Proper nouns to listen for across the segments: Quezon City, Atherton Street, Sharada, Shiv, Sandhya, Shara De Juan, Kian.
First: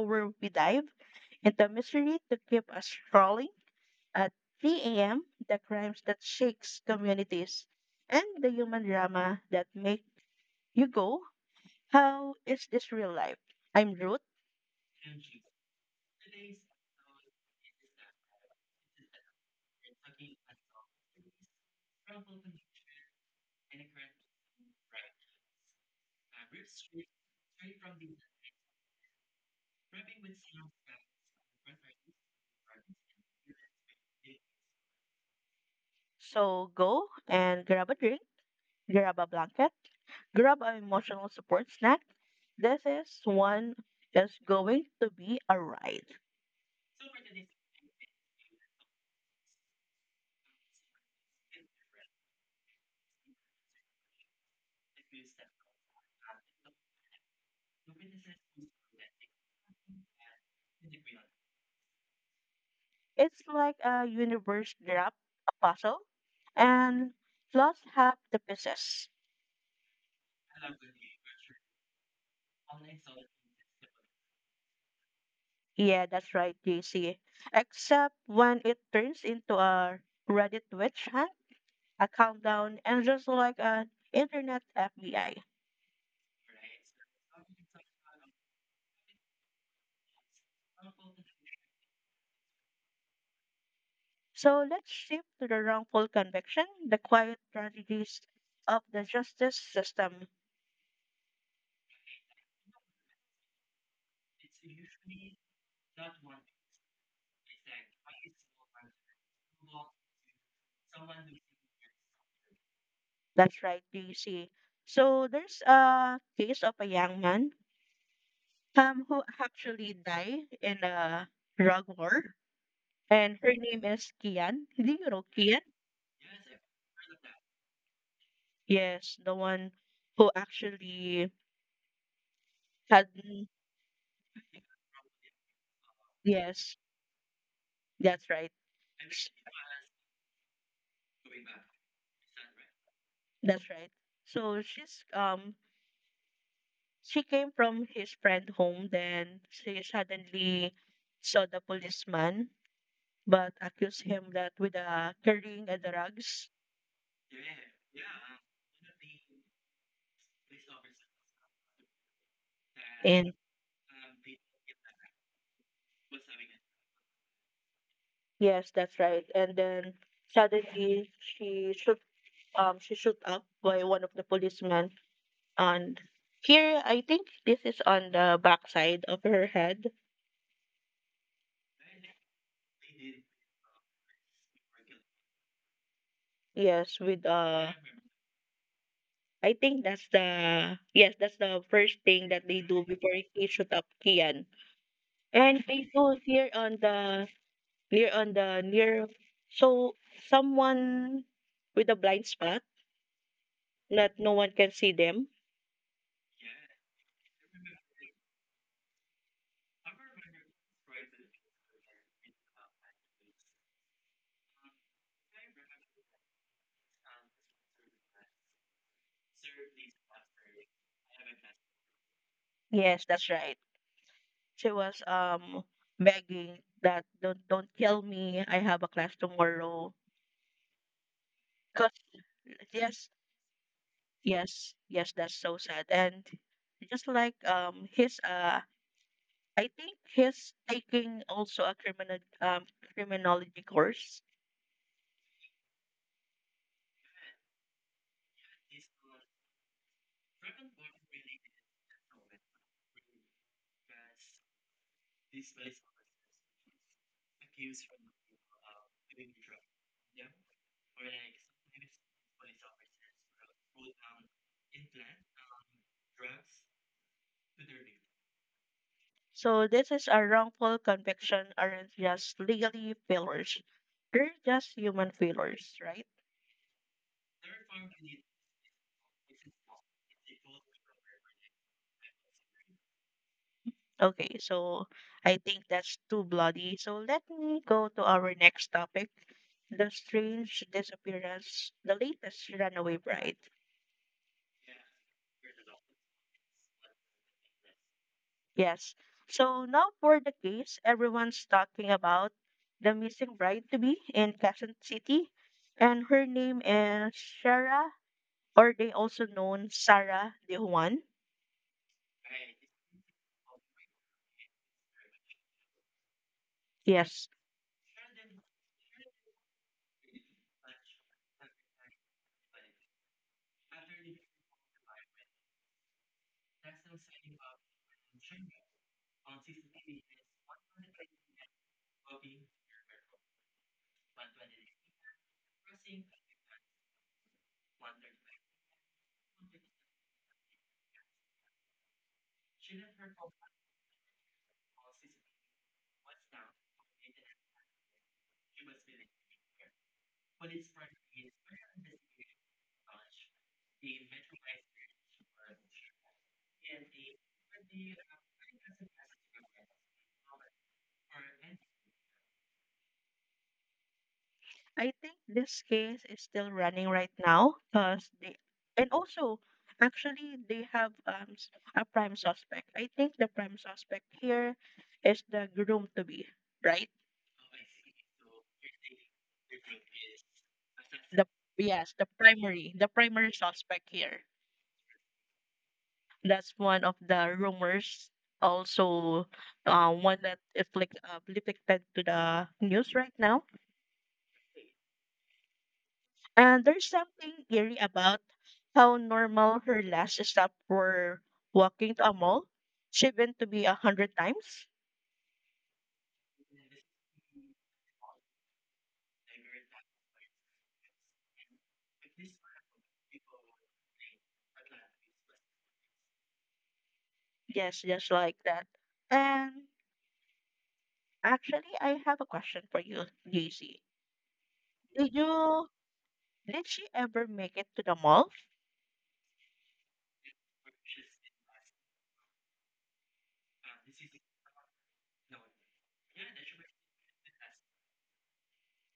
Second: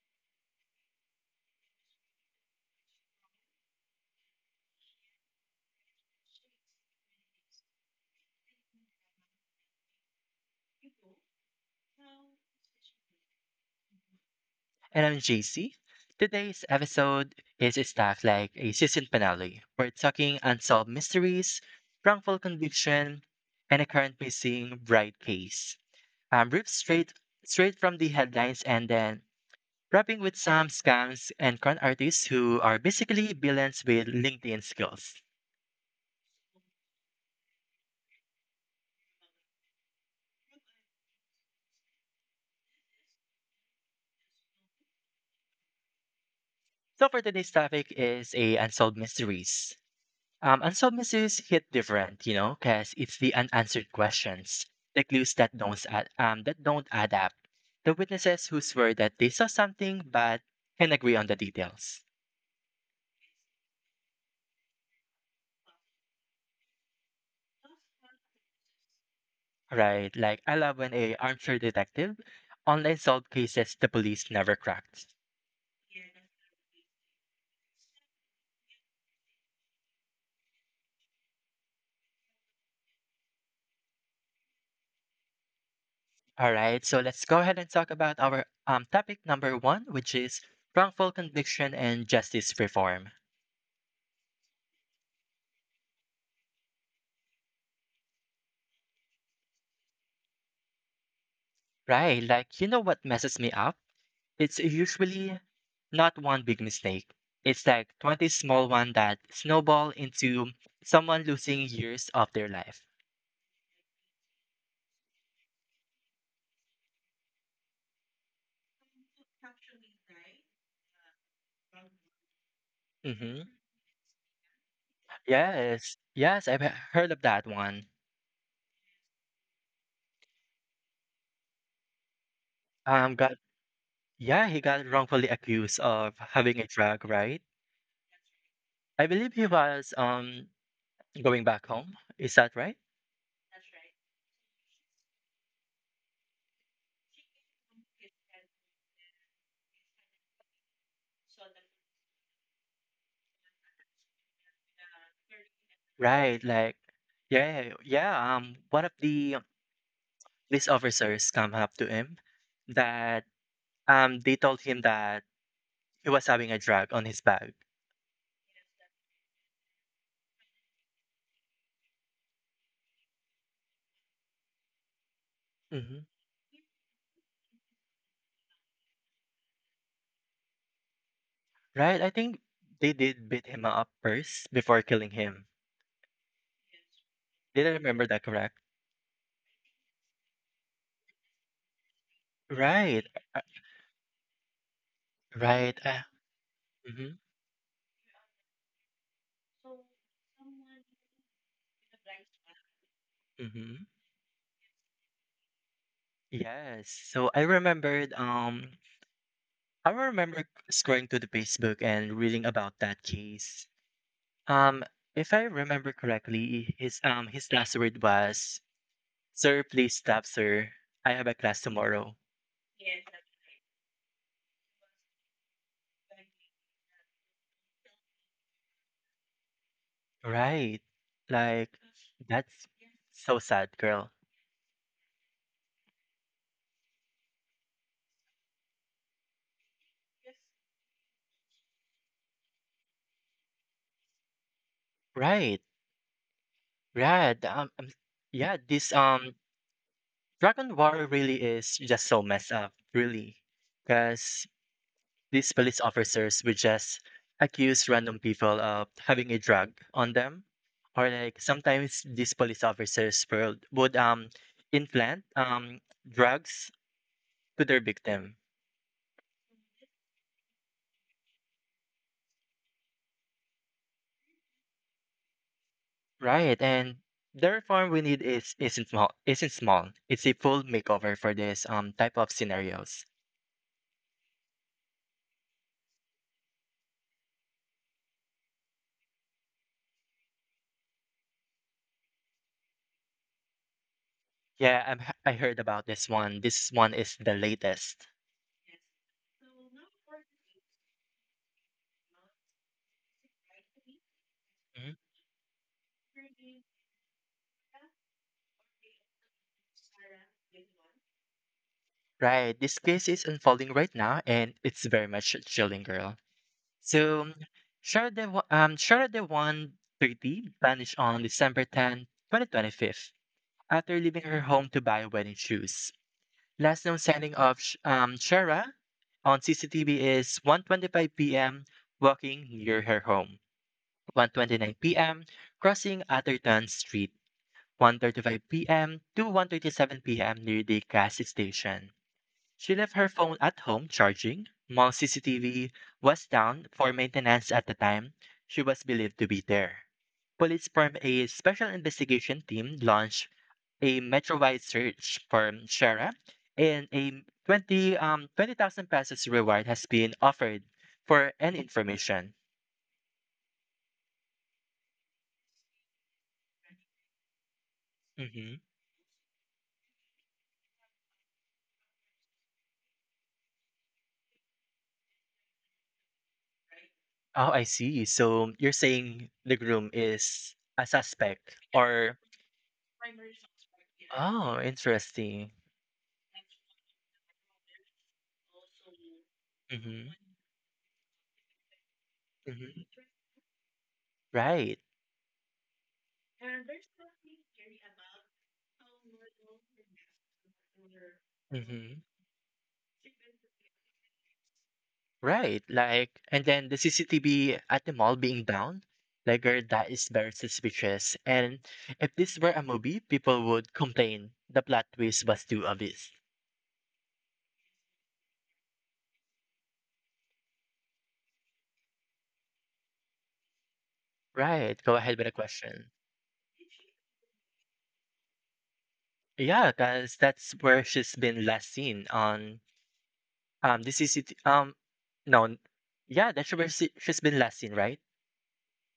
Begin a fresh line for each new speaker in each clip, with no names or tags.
where we dive into mystery to keep us scrolling at 3 a.m., the crimes that shakes communities, and the human drama that make you go, how is this real life? I'm Ruth,
And I'm JC. Today's episode is stacked like a season finale. We're talking unsolved mysteries, wrongful conviction, and a current missing bride case. Ripped straight from the headlines and then wrapping with some scams and con artists who are basically villains with LinkedIn skills.
so go and grab a drink, grab a blanket, grab an emotional support snack. This is one that's going to be a ride.
So for today's topic is a unsolved mysteries. Unsolved mysteries hit different, you know, because it's the unanswered questions, the clues that don't that don't add up, the witnesses who swear that they saw something but can agree on the details,
It's like a universe drop a puzzle, and plus half the pieces.
right? Like I love when a armchair detective online solved cases the police never cracked.
Yeah, that's right, JC. Except when it turns into a Reddit witch hunt, a countdown, and just like an internet FBI.
All right, so let's go ahead and talk about our topic number one, which is wrongful conviction and justice reform.
So let's shift to the wrongful conviction, the quiet tragedies of the justice system.
Right, like you know what messes me up? It's usually not one big mistake. It's like 20 small ones that snowball into someone losing years of their life.
That's right, JC. So there's a case of a young man who actually died in a drug war, and
Hmm.
her name is Kian. Do you know Kian?
Yes, yes, heard of that one.
Yes, the one who actually had.
Got yeah, he got wrongfully accused of having a
Yes,
drug, right?
that's right.
I believe he was going back home. Is that right?
That's right. So she's she came from his friend home then she suddenly saw the policeman but accused him that with carrying a
Right,
drugs
like yeah, yeah, yeah. One of the police officers come up to him that
and
they told him that he was having a drug on his bag.
yes that's right and then suddenly she shoot she shot up by one of the policemen.
Hmm.
And here, I think this is on the backside of her head.
Right? I think they did beat him up first before killing him.
Yes, with
Did I remember that correct?
I think that's the yes, that's the first thing that they do
Right.
before he shoot up Kian. And
Right.
they do here
Mm-hmm,
on the near, so someone with a blind spot
mm-hmm.
that no one can see them.
Yes. So I remember scrolling to the Facebook and reading about that case. Um if I remember correctly, his last word was, sir, please stop, sir. I have a class tomorrow.
Yes, that's right. She was begging that don't kill me. I have a class tomorrow.
Right. Like
Because
that's
yes,
so sad, girl.
yes, that's so sad. And just like his I think he's taking also a criminal criminology course.
Right. Yeah. Yeah, this Dragon War really is just so messed up, really. Because these police officers would just accuse random people of having a drug on them. Or like sometimes these police officers would implant drugs to their victim.
So this is a wrongful conviction aren't just legally failures. They're just human failures, right?
Right, and the reform we need is isn't small. It's a full makeover for this type of scenarios.
Okay, so I think that's too bloody. So let me go to our next topic. The strange disappearance, the latest runaway bride.
Yeah, I heard about this one. This one is the latest.
Yes. So now for the case everyone's talking about the missing bride to be in Quezon
Mhm.
City, and her name is Shara, or they also known Sarah De Juan.
Right, this case is unfolding right now, and it's very much chilling, girl.
Yes.
So, Sharada 130 vanished on December 10, 2025, after leaving her home to buy wedding shoes. Last known sighting of Shara on CCTV is 1:25 p.m. walking near her home. 1:29 p.m. crossing Atherton Street. 1:35 p.m. to 1:37 p.m. near the gas station. She left her phone at home charging. Mall CCTV was down for maintenance at the time. She was believed to be there. Police formed a special investigation team launched a metro-wide search for Shara, and a 20 um 20,000 pesos reward has been offered for any information.
I think this case is still running right now because they
Hmm.
and also actually they have a prime suspect. I think the prime suspect here is the groom to be, right?
Oh, I see. So you're saying the groom is a
The
suspect
yes,
or —
the primary suspect here.
oh, interesting.
That's one of the rumors. Also,
Hmm.
one that afflicted to the
Hmm.
news right now.
Right.
And there's something eerie about how normal her last stop for walking
Hmm.
to a mall. She went to be 100 times.
Right, like, and then the CCTV at the mall being down, like, girl, that is very suspicious. And if this were a movie, people would complain the plot twist was too obvious.
Yes, just like that. And actually, I have a question for you, JC.
Right, go
Did
ahead with a
you
question.
did she ever make it to the mall?
Yeah, because that's where she's been last seen on the CCTV. No, n- yeah, that's she's been last seen, right?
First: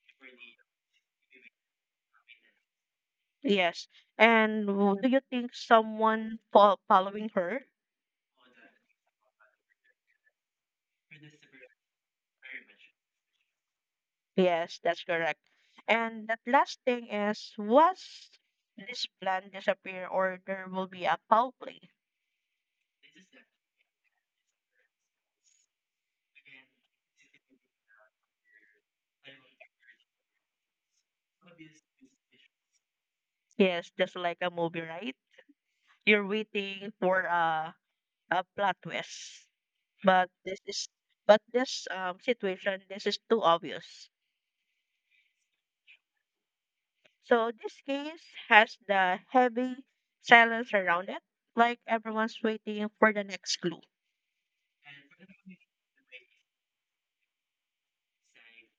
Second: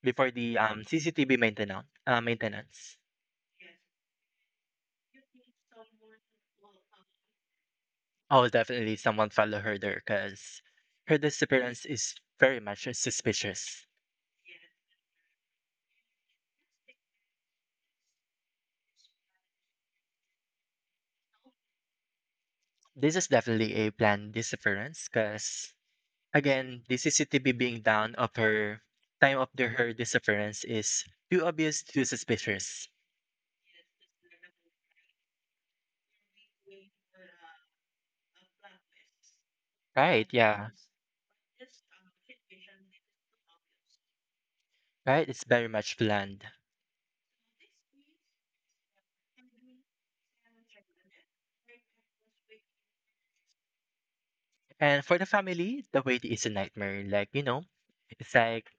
Before the CCTV maintenance.
Yes. And do you think someone following her?
Oh, definitely someone follow her there because her disappearance is very much suspicious.
Yes, that's correct. And that last thing is, was this plan disappear or there will be a foul play?
This is definitely a planned disappearance because, again, the CCTV being down of her time of the, her disappearance is too obvious, too suspicious.
Yes, just like a movie, right? You're waiting for a plot twist,
Right,
but this
yeah.
is but this situation this is too obvious.
Right, it's very much planned.
So this case has the heavy silence around it, like everyone's waiting for the next clue.
And for the family, the wait is a nightmare. Like, you know, it's like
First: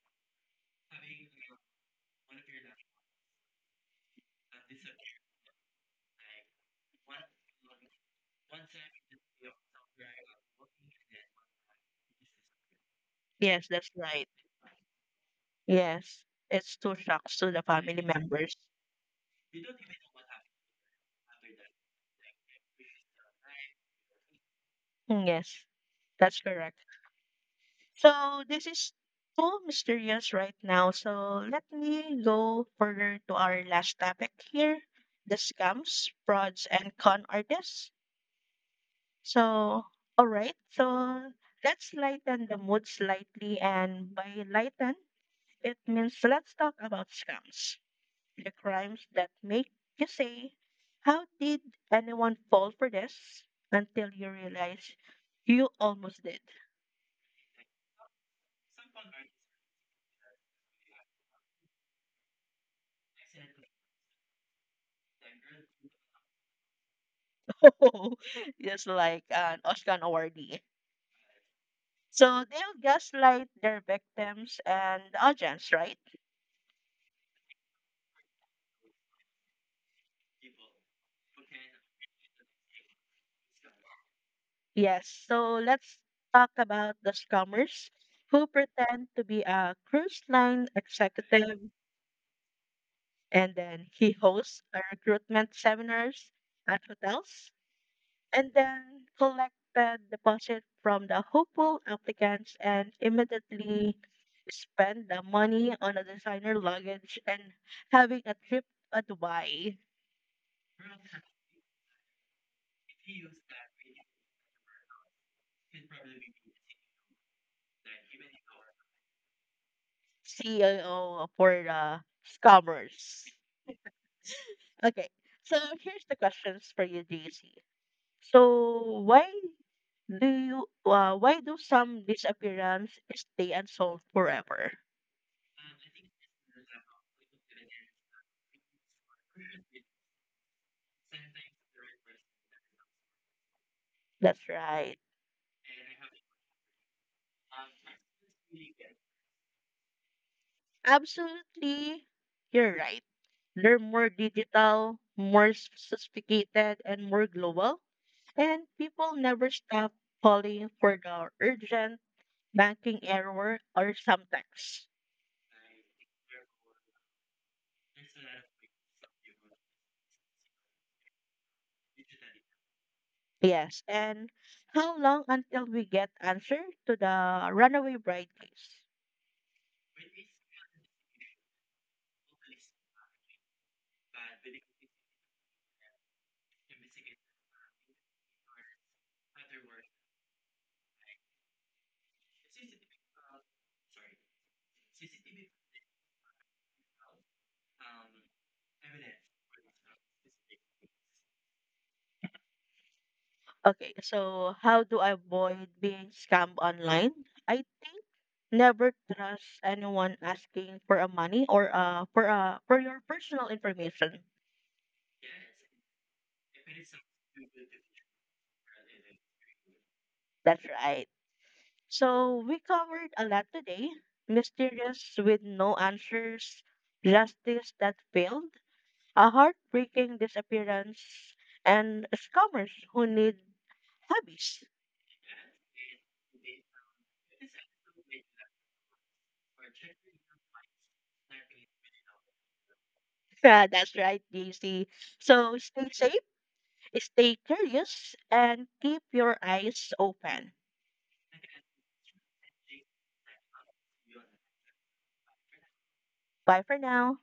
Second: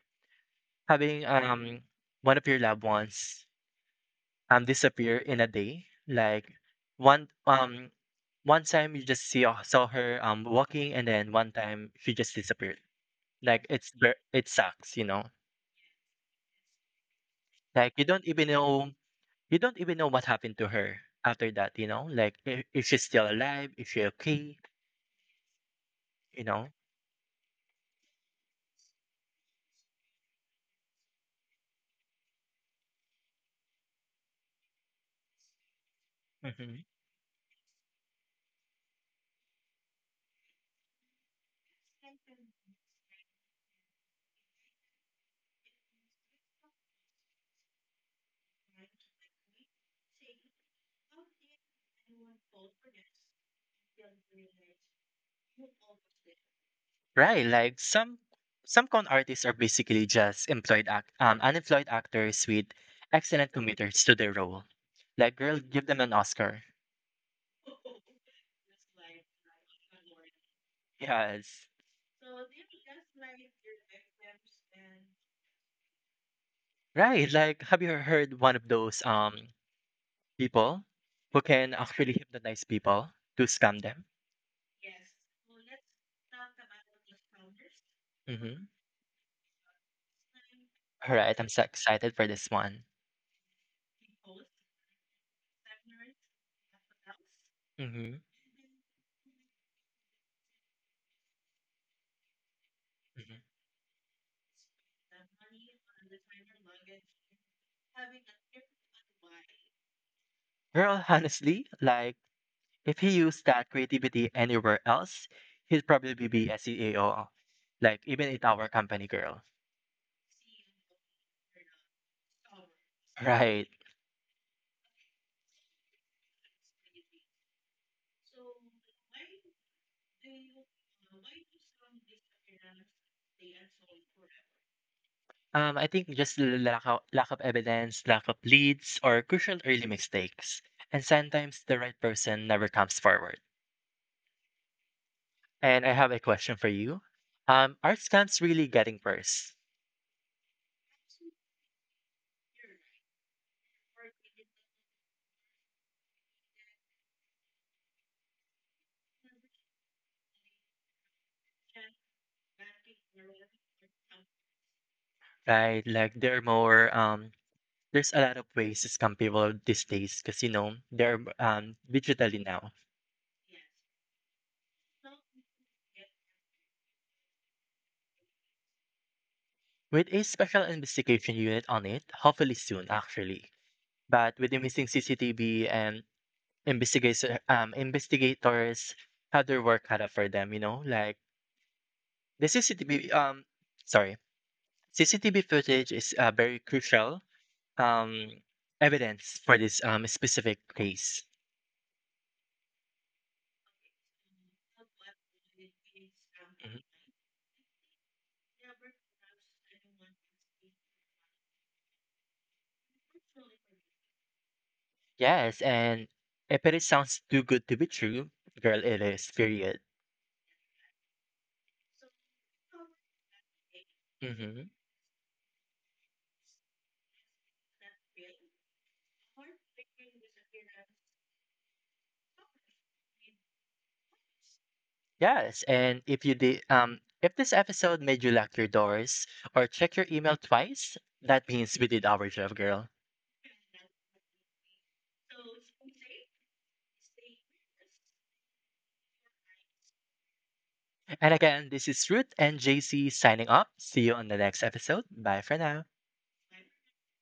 having one of your loved ones disappear in a day. Like one um one time you just see saw her walking and then one time she just disappeared. Like
Yes, that's right.
it sucks, you know.
Yes, it's two shocks to the
Like
family members.
you don't even know what happened to her after that, you know. Like if she's still alive, if she's okay,
Yes, that's
you know.
correct. So this is too mysterious right now. So let me go further to our last topic here, the scams, frauds,
Mhm.
and con artists. So, all right. So let's lighten the mood slightly, and by lighten, it means let's talk about scams, the crimes that make you say, "How did anyone fall for this?" until you realize you almost did.
Right, like some con artists are basically just employed act unemployed actors with excellent commuters to their role. Like girl, give them an Oscar.
Just like an Oscar awardee.
Yes.
So they'll gaslight their victims and the audience, right?
Right. Like, have you heard one of those people who can actually hypnotize people to scam them?
Yes. So let's talk about the scammers who
Mm-hmm.
pretend to be a cruise line
All right. I'm so
executive
excited for this one.
and then he hosts a recruitment seminars at hotels
Mm-hmm.
and then collected deposit from the hopeful applicants and
Mm-hmm.
immediately spent the money on a designer luggage and having a trip to Dubai.
Girl, honestly, like, if he used that creativity anywhere else, he'd probably be a CEO. Like, even at our company, girl.
CEO for the scammers.
Right.
Okay, so here's the questions for you, JC. So why do you why do some disappearance stay unsolved forever?
I think just lack of evidence, lack of leads, or crucial early mistakes. And sometimes the right person never comes forward.
That's right.
And I have a question for you. Are scams really getting worse?
Absolutely, you're right. They're more digital, more sophisticated, and more global. And people never stop calling for the urgent banking error or some text.
Right? Like there are more there's a lot of ways to scam people these days because you know they're digitally now.
Yes. And how long until we get answer to the runaway bride case?
With a special investigation unit on it, hopefully soon actually. But with the missing CCTV and investigators had their work cut out for them, you know, like the CCTV um sorry. CCTV footage is very crucial um, evidence for this specific case.
Okay, so how do I avoid being scammed
Mhm.
online? I think never trust anyone asking for a money or for your personal information.
Yes, and if it is sounds too good to be true, girl, it is. Period.
That's right. So we covered a lot today.
Hmm.
Mysterious with no answers, justice that failed, a heartbreaking disappearance, and scammers who need hobbies.
Yes, and if if this episode made you lock your doors or check your email twice, that means we did our job, girl.
Yeah, that's right, JC. So stay safe, stay curious, and keep your eyes open.
And again, this is Ruth and JC signing up. See you on the next episode. Bye for now.
Bye for now.